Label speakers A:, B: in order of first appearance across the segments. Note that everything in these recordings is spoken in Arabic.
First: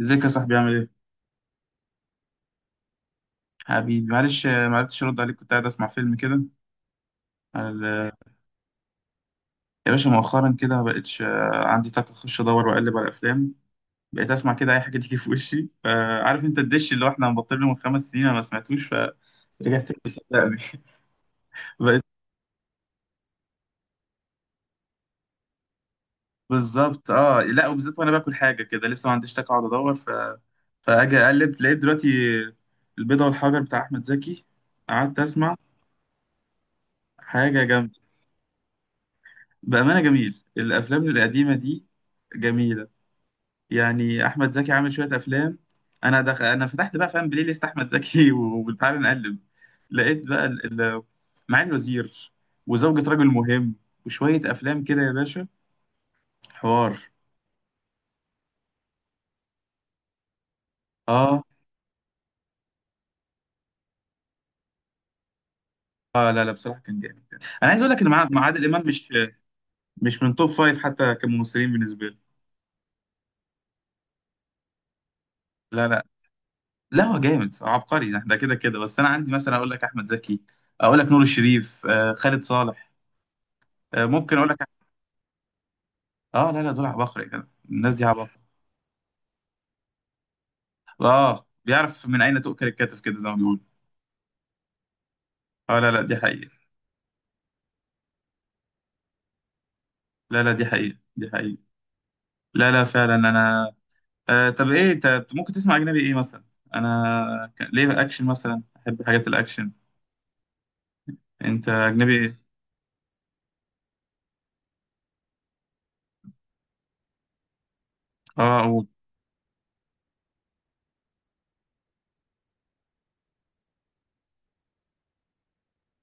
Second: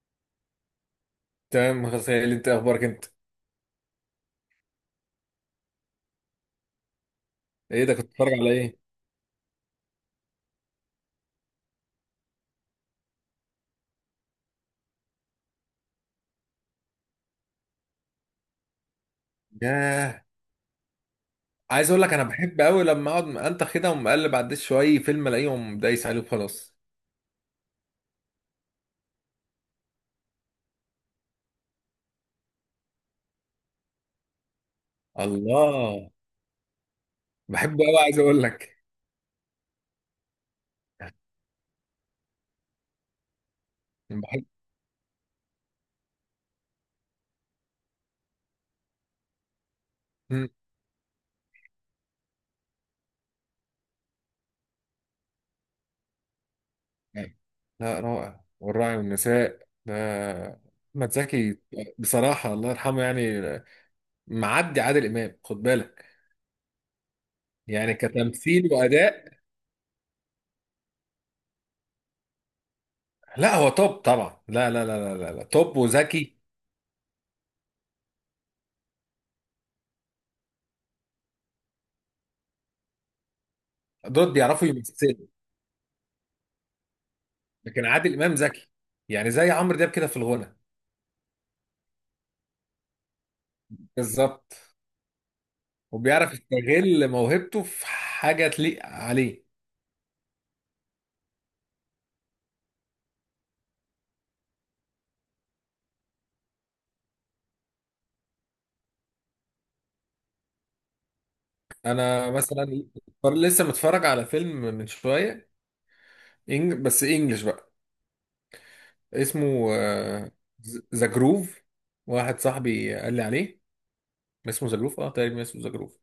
A: ازيك يا صاحبي عامل ايه؟
B: تمام غسيل، انت اخبارك انت؟
A: حبيبي معلش، ما عرفتش ارد عليك. كنت قاعد اسمع فيلم كده على
B: ايه ده، كنت بتتفرج على ايه؟
A: يا باشا. مؤخرا كده ما بقتش عندي طاقة اخش ادور واقلب على الافلام. بقيت اسمع كده اي حاجة تيجي في وشي. فعارف انت الدش اللي هو احنا مبطلينه من 5 سنين؟ انا ما سمعتوش، فرجعت له
B: ياه.
A: صدقني.
B: عايز اقول
A: بقيت
B: لك انا بحب قوي لما اقعد انت كده ومقلب على الدش شويه فيلم الاقيهم دايس عليه وخلاص.
A: بالظبط. اه، لا وبالذات وانا باكل حاجة كده لسه ما عنديش طاقة اقعد ادور فاجي اقلب لقيت دلوقتي البيضة والحجر بتاع احمد زكي. قعدت اسمع
B: الله،
A: حاجة
B: بحبه قوي
A: جامدة.
B: عايز اقول لك
A: بأمانة جميل الافلام القديمة دي، جميلة. يعني
B: بحب.
A: احمد زكي عامل شويه افلام. انا فتحت بقى، فاهم، بلاي ليست احمد زكي وتعالى نقلب. لقيت بقى
B: مم.
A: معالي الوزير، وزوجة رجل مهم، وشويه افلام كده يا باشا، حوار.
B: لا، رائع، والراعي والنساء ده احمد
A: اه،
B: زكي. بصراحه الله يرحمه يعني. معدي عادل امام، خد بالك.
A: اه لا لا، بصراحه كان جامد. انا عايز اقول
B: يعني
A: لك ان مع عادل
B: كتمثيل
A: امام مش،
B: واداء.
A: مش من توب فايف حتى كممثلين بالنسبه لي.
B: لا، هو توب طبعا، لا. توب
A: لا، لا.
B: وذكي.
A: لا هو جامد عبقري ده كده كده، بس انا عندي مثلا اقول لك احمد زكي، اقول لك نور الشريف، خالد صالح.
B: دول
A: ممكن اقول لك.
B: بيعرفوا يمثلوا.
A: اه لا لا، دول عباقرة كده،
B: لكن
A: الناس دي
B: عادل امام
A: عباقرة.
B: ذكي، يعني زي عمرو دياب كده في الغنى.
A: اه، بيعرف من اين تؤكل الكتف كده زي ما بيقولوا.
B: بالظبط.
A: اه لا لا، دي
B: وبيعرف
A: حقيقة.
B: يستغل موهبته في حاجه تليق عليه.
A: لا لا، دي حقيقة دي حقيقة. لا لا، فعلا انا. طب ايه انت ممكن تسمع اجنبي ايه مثلا؟ انا ليه بقى اكشن مثلا، احب حاجات الاكشن. انت اجنبي
B: انا
A: إيه؟
B: مثلا لسه متفرج على فيلم من شويه، بس انجلش بقى.
A: اه اقول.
B: اسمه ذا جروف. واحد صاحبي قال لي عليه، اسمه ذا جروف، اه تقريبا اسمه ذا جروف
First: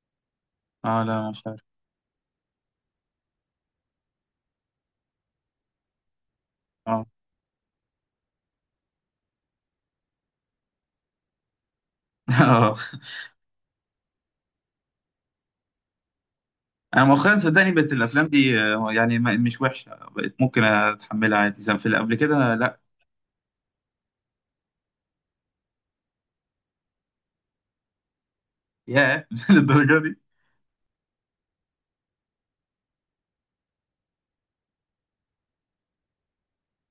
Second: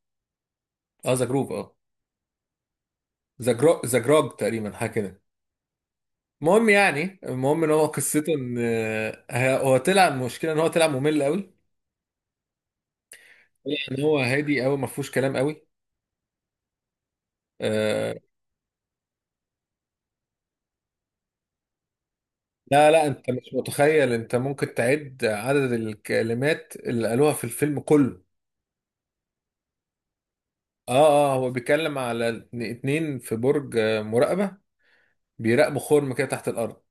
A: اه
B: اه. ذا
A: لا مش
B: جروف
A: عارف.
B: اه. ذا جروج تقريبا، حاجه كده.
A: اه
B: المهم ان هو قصته ان هو طلع، المشكله ان هو طلع ممل قوي.
A: اه.
B: يعني هو هادي قوي، ما فيهوش كلام قوي.
A: انا مؤخرا صدقني بقت
B: آه.
A: الافلام دي، يعني مش وحشة. بقت ممكن اتحملها عادي، زي في اللي قبل كده، لا.
B: لا لا، انت مش متخيل، انت ممكن تعد عدد الكلمات اللي قالوها في الفيلم كله.
A: ياه للدرجة دي.
B: اه اه. هو بيتكلم على اتنين في برج مراقبة. بيراقبوا خرم كده تحت الارض.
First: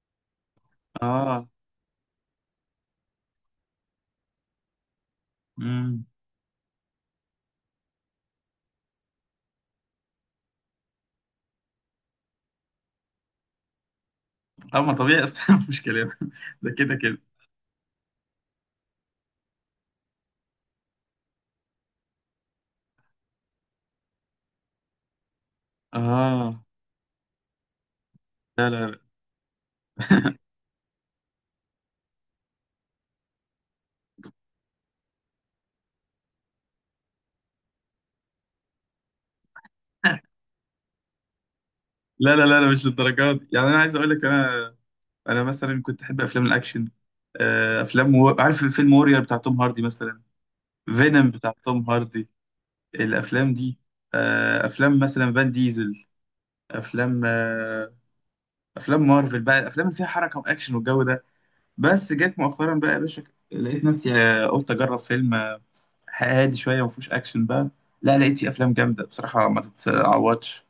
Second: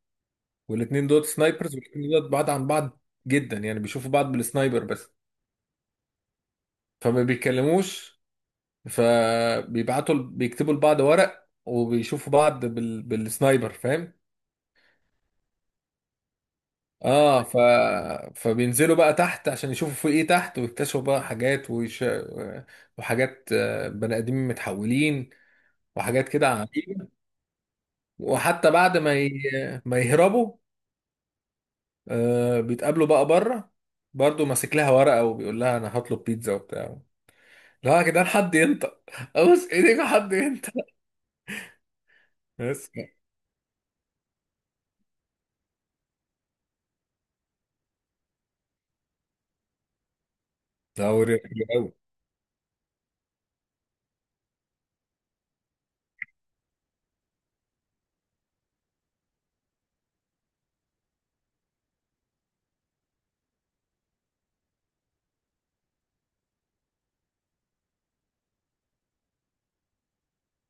B: والاتنين دول
A: اه.
B: سنايبرز، والاتنين دول بعاد عن بعض جدا. يعني بيشوفوا بعض بالسنايبر بس،
A: امم.
B: فما بيتكلموش. فبيبعتوا بيكتبوا لبعض ورق، وبيشوفوا بعض بالسنايبر، فاهم.
A: اه، ما طبيعي اصلا مش كلام ده، كده كده.
B: اه. فبينزلوا بقى تحت عشان يشوفوا في ايه تحت، ويكتشفوا بقى حاجات وحاجات، بني ادمين متحولين، وحاجات كده
A: اه.
B: عجيبة.
A: لا
B: وحتى بعد
A: لا
B: ما يهربوا، آه، بيتقابلوا بقى بره برضه، ماسك لها ورقة وبيقول لها انا هطلب بيتزا وبتاع. لا يا جدعان، حد ينطق، ابوس ايديك حد ينطق
A: لا لا لا لا، مش
B: بس.
A: للدرجات دي. يعني انا عايز اقول لك انا، انا مثلا كنت احب افلام الاكشن. افلام عارف فيلم وورير بتاع توم هاردي مثلا، فينوم
B: دوري
A: بتاع
B: حلو
A: توم
B: قوي.
A: هاردي، الافلام دي. افلام مثلا فان ديزل، افلام، افلام مارفل بقى، الافلام اللي فيها حركه واكشن والجو ده. بس جت مؤخرا بقى يا باشا، لقيت نفسي قلت اجرب فيلم هادي شويه ما فيهوش اكشن بقى. لا، لقيت فيه افلام جامده بصراحه ما تتعوضش.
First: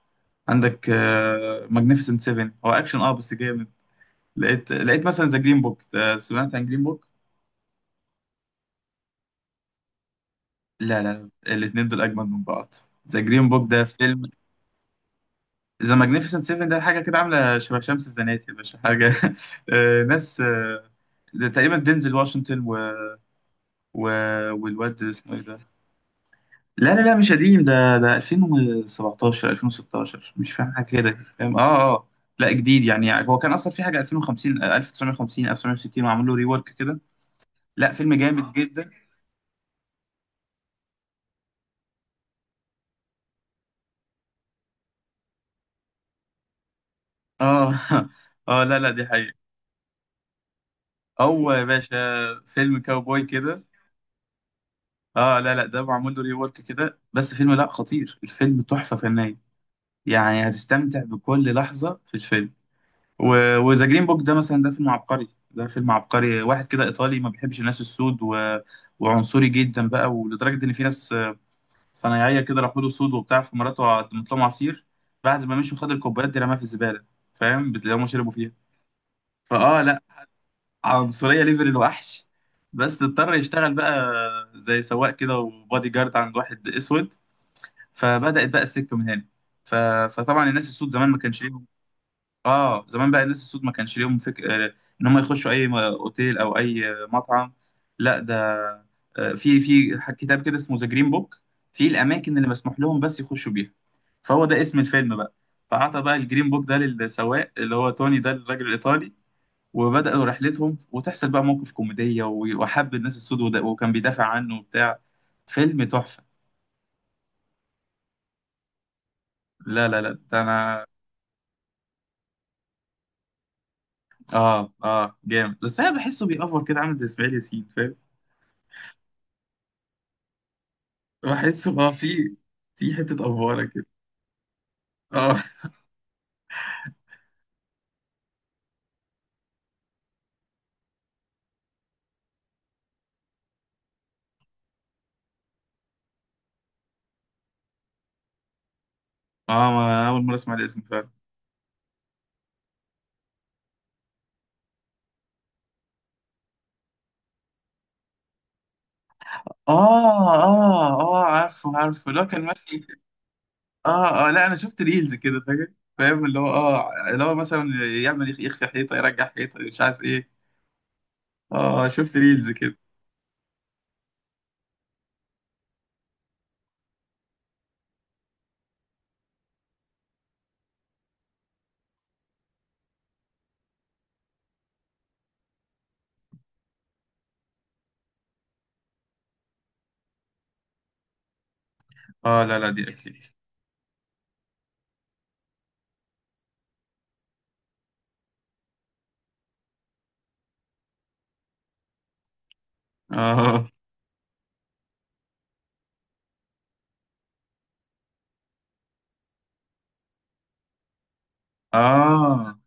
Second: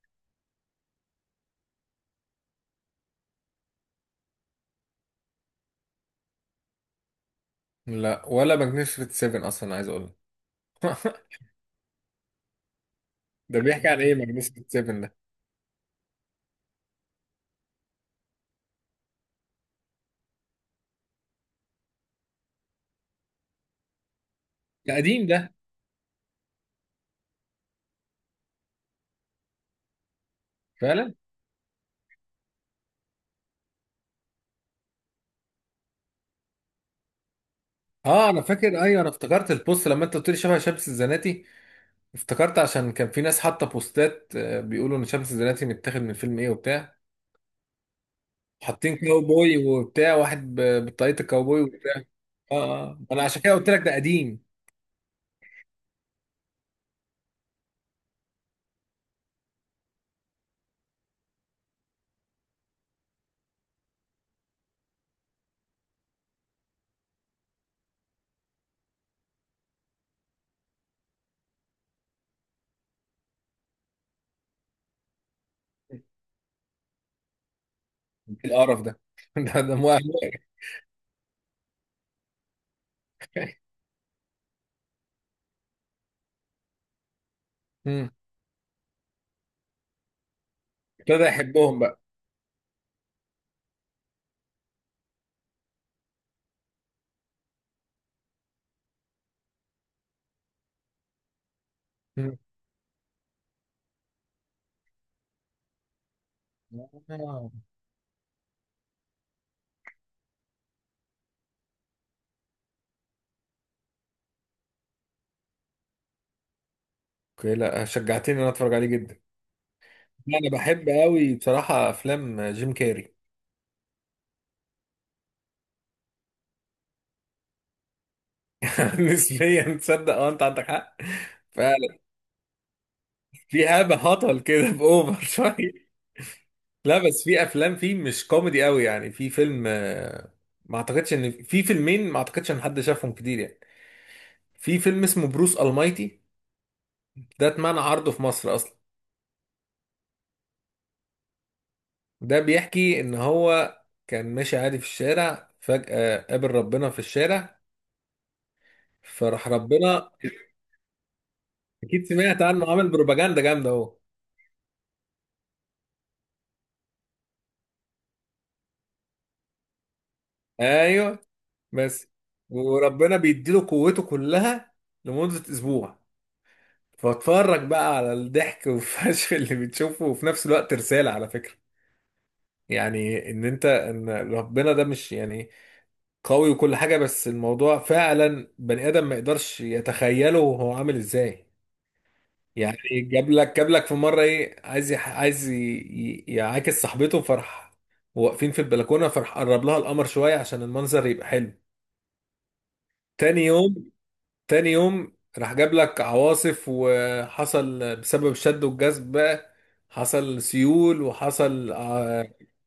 A: عندك ماجنيفيسنت 7، هو اكشن اه بس جامد. لقيت مثلا ذا جرين بوك. سمعت عن جرين بوك؟
B: لا، ولا ماجنيفيسنت 7 اصلا عايز اقول
A: لا
B: لك.
A: لا لا، الاثنين دول اجمد من بعض. ذا جرين
B: ده
A: بوك ده
B: بيحكي عن ايه
A: فيلم.
B: ماجنيفيسنت 7 ده؟
A: ذا ماجنيفيسنت 7 ده حاجه كده عامله شبه شمس الزناتي يا باشا. حاجه ناس، ده تقريبا دينزل واشنطن و...
B: ده
A: والواد
B: قديم
A: اسمه
B: ده؟
A: ايه ده. لا لا لا، مش قديم ده 2017 2016، مش فاهم حاجه
B: فعلا.
A: كده. فاهم، اه اه. لا جديد، يعني هو كان اصلا في حاجه 2050 1950 1960 وعملوا له ريورك كده. لا فيلم
B: اه انا
A: جامد
B: فاكر،
A: جدا.
B: ايوه انا افتكرت البوست لما انت قلت لي شبه شمس الزناتي. افتكرت عشان كان في ناس حاطه بوستات، بيقولوا ان شمس الزناتي متاخد من فيلم ايه وبتاع.
A: اه اه لا لا،
B: حاطين
A: دي حقيقة.
B: كاوبوي وبتاع، واحد بطاقية
A: او
B: الكاوبوي
A: يا
B: وبتاع.
A: باشا،
B: اه
A: فيلم
B: اه آه. انا
A: كاوبوي
B: عشان كده
A: كده.
B: قلت لك ده قديم.
A: اه لا لا، ده معمول له ريورك كده، بس فيلم لا، خطير. الفيلم تحفه فنيه، يعني هتستمتع بكل لحظه في الفيلم. و... وذا جرين بوك ده مثلا، ده فيلم عبقري، ده فيلم عبقري. واحد كده ايطالي ما بيحبش الناس السود، و... وعنصري جدا بقى. ولدرجه ان في ناس صنايعيه كده راحوا له، سود وبتاع، في مراته قدمت لهم عصير. بعد ما مشوا خد الكوبايات دي رماها في الزباله. فاهم؟ اللي هم شربوا
B: إيه
A: فيها.
B: القرف ده؟ ده ده
A: فاه
B: مو.
A: لا، عنصرية ليفل الوحش. بس اضطر يشتغل بقى زي سواق كده وبادي جارد عند واحد اسود.
B: مم.
A: فبدأت بقى السكة من هنا. ف... فطبعا الناس السود زمان ما
B: ابتدى
A: كانش ليهم،
B: يحبهم بقى.
A: اه، زمان بقى الناس السود ما كانش ليهم فك... آه، ان هم يخشوا اي اوتيل او اي مطعم. لا ده، في كتاب كده اسمه ذا جرين بوك، في الاماكن
B: مم.
A: اللي مسموح لهم بس يخشوا بيها. فهو ده اسم الفيلم بقى. فأعطى بقى الجرين بوك ده للسواق،
B: آه.
A: اللي هو توني ده الراجل الإيطالي. وبدأوا رحلتهم، وتحصل بقى موقف كوميدية، وحب الناس السود وكان بيدافع عنه وبتاع. فيلم تحفة.
B: اوكي، لا شجعتني ان انا اتفرج عليه جدا.
A: لا لا لا
B: لا،
A: ده
B: انا
A: انا.
B: بحب قوي بصراحه افلام جيم كاري.
A: اه اه جامد، بس انا بحسه بيأفور كده، عامل زي اسماعيل ياسين فاهم.
B: نسبيا، تصدق اه انت عندك حق.
A: بحسه اه،
B: فعلا.
A: في في حتة أفورة
B: في
A: كده.
B: هبه هطل كده، باوفر
A: اه
B: شويه. لا بس في افلام فيه مش كوميدي قوي. يعني في فيلم، ما اعتقدش ان في فيلمين ما اعتقدش ان حد شافهم كتير، يعني. في فيلم اسمه بروس المايتي. ده اتمنع عرضه في مصر اصلا.
A: اه، ما أول مرة أسمع الاسم فعلا.
B: ده بيحكي ان هو كان ماشي عادي في الشارع، فجأة قابل ربنا في الشارع. فراح
A: اه
B: ربنا،
A: اه اه عارفه
B: اكيد
A: عارفه، لو كان
B: سمعت عنه،
A: ماشي.
B: عامل بروباجندا جامده اهو.
A: اه اه لا، انا شفت ريلز كده فاهم. فاهم اللي هو اه، اللي هو مثلا يعمل يخفي حيطة يرجع حيطة، مش عارف ايه.
B: ايوه
A: اه
B: بس.
A: شفت ريلز كده.
B: وربنا بيديله قوته كلها لمدة اسبوع. فاتفرج بقى على الضحك والفشل اللي بتشوفه، وفي نفس الوقت رسالة على فكرة. يعني ان انت، ان ربنا ده مش يعني قوي وكل حاجة بس، الموضوع فعلا بني ادم ما يقدرش يتخيله هو عامل ازاي.
A: اه لا لا،
B: يعني
A: دي اكيد.
B: جاب لك في مرة ايه، عايز عايز يعاكس صاحبته فرح. واقفين في البلكونة فرح، قرب لها القمر شوية عشان المنظر يبقى حلو. تاني
A: اه
B: يوم، تاني يوم راح جاب لك عواصف، وحصل بسبب الشد والجذب بقى، حصل سيول وحصل آه.
A: اه،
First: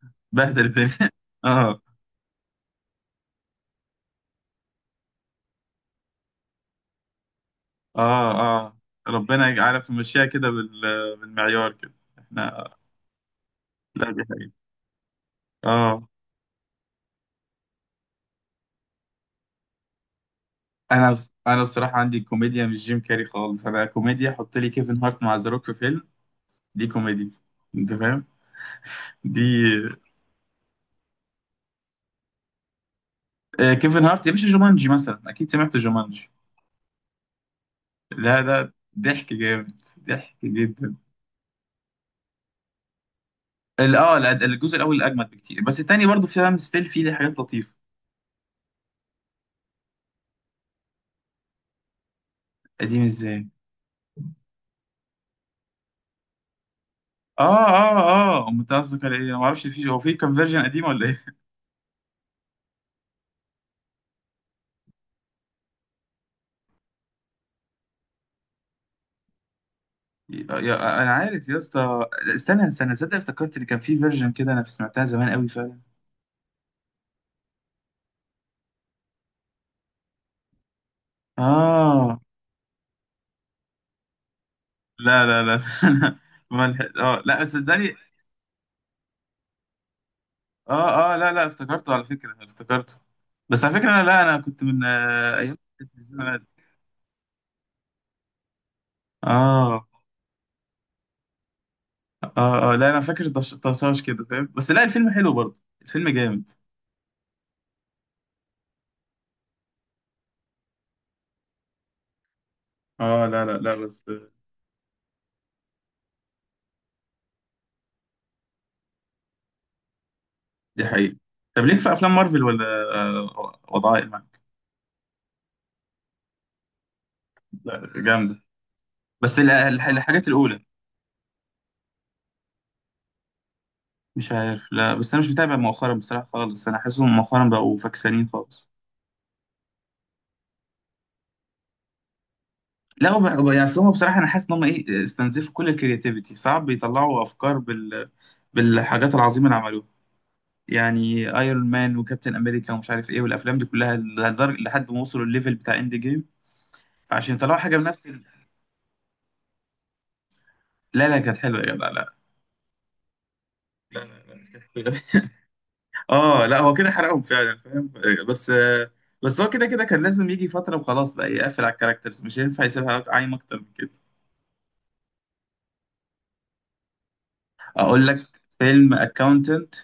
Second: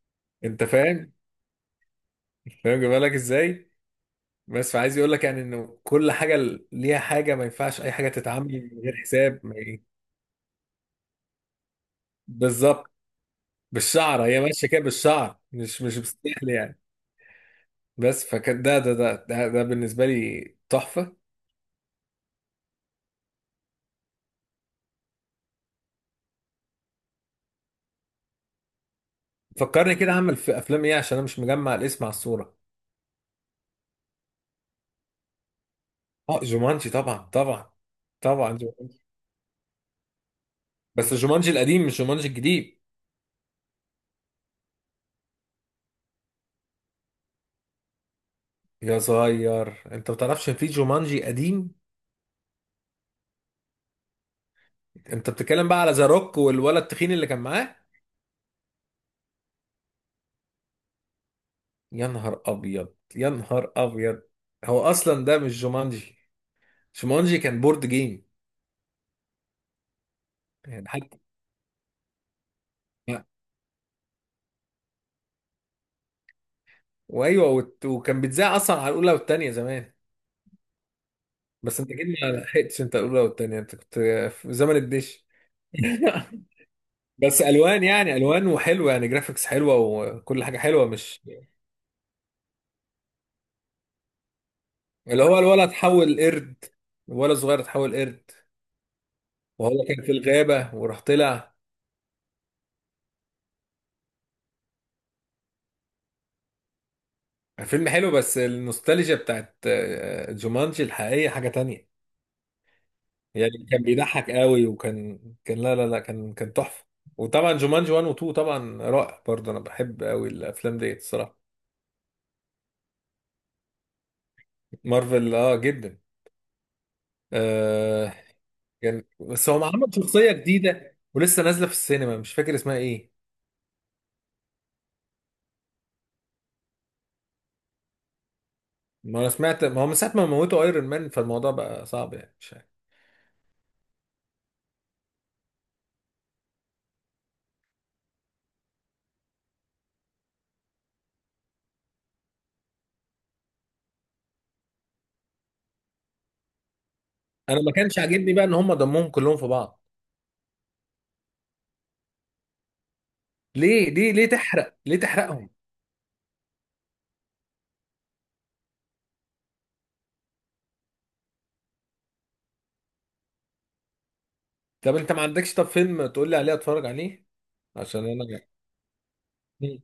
B: انت
A: بهدل الدنيا
B: فاهم،
A: اه
B: فاهم جايبها لك ازاي. بس، فعايز يقول لك يعني انه كل حاجه ليها حاجه، ما ينفعش اي حاجه
A: اه
B: تتعامل
A: اه،
B: من غير حساب
A: ربنا
B: ما ي-
A: يعرف يمشيها كده بالمعيار كده احنا.
B: بالظبط.
A: لا دي
B: بالشعر هي
A: حقيقة.
B: ماشيه كده، بالشعر مش
A: اه.
B: بالسحل يعني. بس فكان ده بالنسبه لي
A: انا
B: تحفه.
A: بس انا بصراحة عندي كوميديا مش جيم كاري خالص. انا كوميديا حط لي كيفن هارت مع ذا روك في فيلم، دي كوميديا. انت فاهم؟ دي
B: فكرني كده اعمل في افلام ايه، عشان انا مش مجمع الاسم على الصوره.
A: آه كيفن هارت يا باشا، جومانجي مثلا اكيد سمعت جومانجي.
B: اه جومانجي طبعا طبعا
A: لا
B: طبعا.
A: ده ضحك جامد، ضحك جدا.
B: بس جومانجي القديم مش جومانجي الجديد.
A: الجزء الاول اجمد بكتير، بس التاني برضه فيها ستيل، فيه حاجات لطيفة.
B: يا صغير، انت ما تعرفش ان في جومانجي قديم؟
A: قديم ازاي؟
B: انت بتتكلم بقى على ذا روك والولد التخين اللي كان
A: اه
B: معاه.
A: اه اه، امال انت قصدك على ايه؟ انا ما اعرفش. هو كان فيرجن قديم ولا ايه؟
B: يا نهار ابيض، يا نهار ابيض. هو اصلا ده مش جومانجي. جومانجي كان بورد جيم. يعني
A: انا
B: حتى،
A: عارف يا اسطى. لا، استنى استنى، صدق افتكرت اللي كان في فيرجن كده، انا سمعتها زمان قوي فعلا.
B: وايوه، وكان بيتذاع اصلا على الاولى والثانيه زمان. بس انت جيت
A: اه
B: ما لحقتش انت الاولى والثانيه، انت كنت في زمن
A: لا
B: الدش.
A: لا لا أنا ما لحق- اه لا
B: بس
A: بس
B: الوان،
A: صدقني.
B: يعني الوان وحلوه، يعني جرافيكس حلوه وكل حاجه حلوه،
A: اه اه،
B: مش.
A: لا لا، افتكرته على فكره، افتكرته. بس على فكره انا، لا انا كنت من
B: اللي هو
A: ايام
B: الولد اتحول
A: التلفزيون عادي.
B: قرد، الولد صغير اتحول قرد وهو
A: اه
B: كان في الغابة وراح طلع.
A: اه اه لا، انا فاكر طشاش كده فاهم، بس لا الفيلم حلو برضه، الفيلم جامد.
B: فيلم حلو، بس النوستالجيا بتاعت جومانجي الحقيقية حاجة تانية.
A: اه لا لا
B: يعني
A: لا
B: كان
A: بس،
B: بيضحك قوي، وكان كان، لا لا لا كان كان تحفة. وطبعا جومانجي 1 و 2 طبعا رائع برضه. انا بحب قوي الافلام
A: دي
B: ديت
A: حقيقة.
B: الصراحة.
A: طب ليك في افلام مارفل؟ ولا وضعها ايه معاك؟
B: مارفل اه جدا.
A: لا
B: آه.
A: جامدة.
B: كان
A: بس
B: بس هو عمل
A: الحاجات
B: شخصية
A: الاولى،
B: جديدة ولسه نازلة في السينما، مش فاكر اسمها ايه.
A: مش عارف، لا بس انا مش متابع مؤخرا بصراحة خالص. انا حاسسهم مؤخرا بقوا فكسانين خالص.
B: ما انا سمعت، ما هو من ساعة ما موتوا ايرون مان فالموضوع بقى صعب يعني.
A: لا يعني أصل هم بصراحة انا حاسس ان هم ايه، استنزفوا كل الكرياتيفيتي. صعب يطلعوا افكار بالحاجات العظيمة اللي عملوها. يعني ايرون مان وكابتن امريكا ومش عارف ايه، والافلام دي كلها لحد ما وصلوا الليفل بتاع اند جيم. فعشان يطلعوا
B: انا ما
A: حاجة
B: كانش
A: بنفس
B: عاجبني بقى ان هم دمهم كلهم في بعض.
A: لا لا كانت حلوة يا جدع، لا.
B: ليه
A: لا
B: ليه ليه
A: لا
B: تحرق،
A: لا
B: ليه
A: لا.
B: تحرقهم؟
A: اه لا، هو كده حرقهم فعلا فاهم، بس هو كده كده كان لازم يجي فترة وخلاص بقى، يقفل على الكاركترز، مش هينفع يسيبها عايم اكتر من كده.
B: طب انت ما عندكش طب فيلم تقول لي عليه اتفرج عليه عشان
A: اقول
B: انا.
A: لك، فيلم اكاونتنت.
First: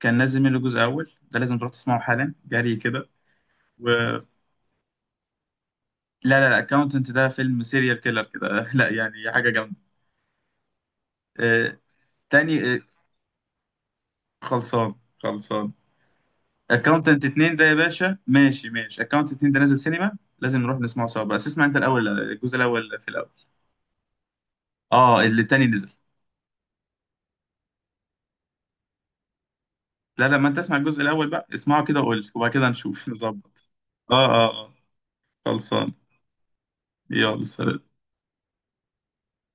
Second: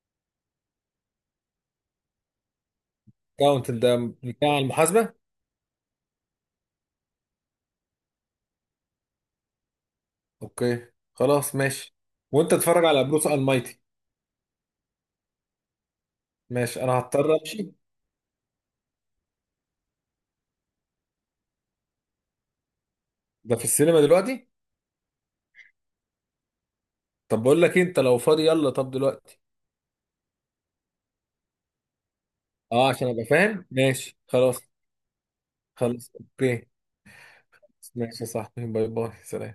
A: كان نازل منه جزء اول، ده لازم تروح تسمعه حالا، جري كده.
B: كاونت
A: و،
B: ده بتاع المحاسبه؟
A: لا لا لا، اكاونتنت ده فيلم سيريال كيلر كده لا يعني حاجة جامدة.
B: اوكي، خلاص
A: آه،
B: ماشي. وانت
A: تاني
B: اتفرج على بروس المايتي.
A: خلصان، خلصان.
B: ماشي، انا
A: اكاونتنت
B: هضطر
A: اتنين ده
B: امشي.
A: يا باشا، ماشي ماشي. اكاونتنت 2 ده نازل سينما، لازم نروح نسمعه سوا، بس اسمع انت الاول الجزء الاول في الاول.
B: ده في السينما دلوقتي؟
A: اه اللي التاني نزل.
B: طب بقول لك إيه، انت لو فاضي يلا طب دلوقتي.
A: لا، لما انت تسمع الجزء الاول بقى اسمعه كده وقول لي، وبعد كده
B: اه
A: نشوف
B: عشان ابقى
A: نظبط.
B: فاهم، ماشي
A: اه اه
B: خلاص.
A: اه، خلصان.
B: خلاص اوكي.
A: يلا سلام.
B: ماشي يا صاحبي، باي باي، سلام.